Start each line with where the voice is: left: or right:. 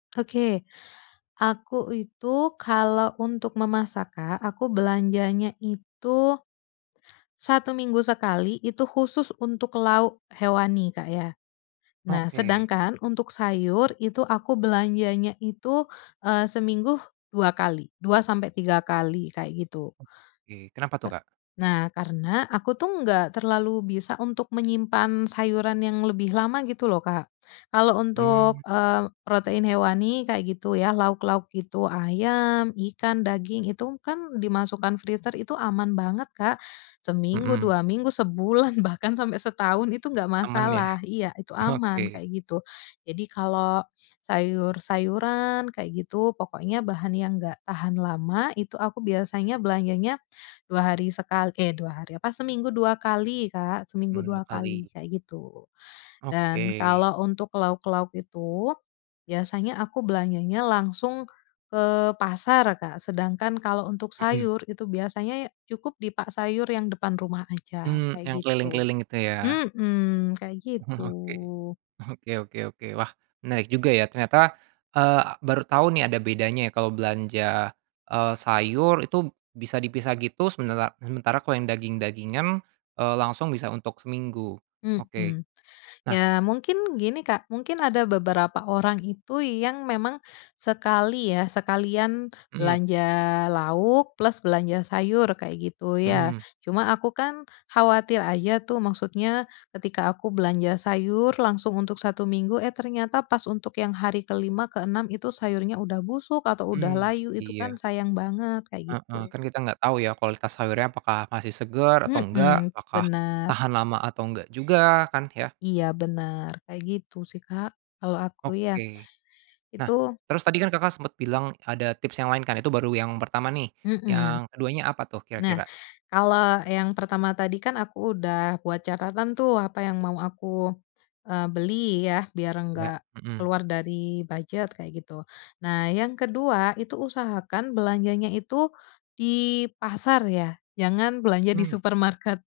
left: Oke, aku itu, kalau untuk memasak, Kak, aku belanjanya itu 1 minggu sekali, itu khusus untuk lauk hewani, Kak, ya. Nah,
right: Oke.
left: sedangkan untuk sayur, itu aku belanjanya itu, eee, seminggu 2 kali, 2-3 kali, kayak gitu.
right: Ke. Kenapa tuh,
left: Sat
right: Kak?
left: nah, karena, aku tuh nggak terlalu bisa untuk menyimpan sayuran yang lebih lama, gitu lo, Kak. Kalau
right: Mmm.
left: untuk, eee, protein hewani, kayak gitu ya, lauk-lauk gitu, ayam, ikan, daging, itu kan dimasukkan freezer itu aman banget, Kak, seminggu,
right: Mhm.
left: 2 minggu, sebulan, bahkan sampai setahun itu enggak
right: Aman, ya?
left: masalah. Iya, itu aman,
right: Oke.
left: kayak gitu. Jadi kalau sayur-sayuran, kayak gitu, pokoknya bahan yang enggak tahan lama, itu aku biasanya belanjanya 2 hari sekal eh, 2 hari. Apa, seminggu 2 kali, Kak, seminggu
right: Mmm, 2
left: 2 kali,
right: kali.
left: kayak gitu. Dan,
right: Oke.
left: kalau untuk lauk-lauk itu, biasanya aku belanjanya langsung ke pasar, Kak. Sedangkan, kalau untuk
right: Mhm.
left: sayur, itu biasanya ya cukup di pak sayur yang depan rumah aja,
right: Mmm, yang
left: kayak gitu.
right: keliling-keliling itu, ya.
left: Mhm, kayak
right: Oke.
left: gitu.
right: Oke oke oke. Wah, menarik juga, ya. Ternyata, eee, baru tahu nih, ada bedanya ya, kalau belanja, eee, sayur itu bisa dipisah gitu, semenela sementara kalau yang daging-dagingan, eee, langsung bisa untuk seminggu. Oke.
left: Mhm.
right: Nah
left: Ya, mungkin gini, Kak, mungkin ada beberapa orang itu yang memang sekali, ya, sekalian
right: Mhm.
left: belanja lauk, plus belanja sayur, kayak gitu, ya.
right: Mhm.
left: Cuma aku kan khawatir aja tuh. Maksudnya, ketika aku belanja sayur langsung untuk 1 minggu, eh, ternyata pas untuk yang hari ke-5, ke-6 itu sayurnya udah busuk atau udah
right: Mmm,
left: layu, itu
right: iya.
left: kan sayang banget, kayak
right: Heeh.
left: gitu.
right: Kan kita nggak tahu ya, kualitas sayurnya apakah masih segar atau enggak,
left: Mhm,
right: apakah
left: benar.
right: tahan lama atau enggak juga, kan, ya?
left: Iya, benar. Kayak gitu sih, Kak, kalau aku, ya.
right: Oke. Nah,
left: Itu
right: terus tadi kan Kakak sempet bilang, ada tips yang lain, kan. Itu baru yang pertama, nih.
left: Mhm.
right: Yang keduanya apa tuh,
left: Nah,
right: kira-kira?
left: kalau yang pertama tadi kan aku udah buat catatan tuh, apa yang mau aku, eee, beli, ya, biar
right: Ya.
left: enggak
right: Mhm.
left: keluar dari bujet, kayak gitu. Nah, yang ke-2, itu usahakan belanjanya itu di pasar ya, jangan belanja di
right: Mmm.
left: supermarket.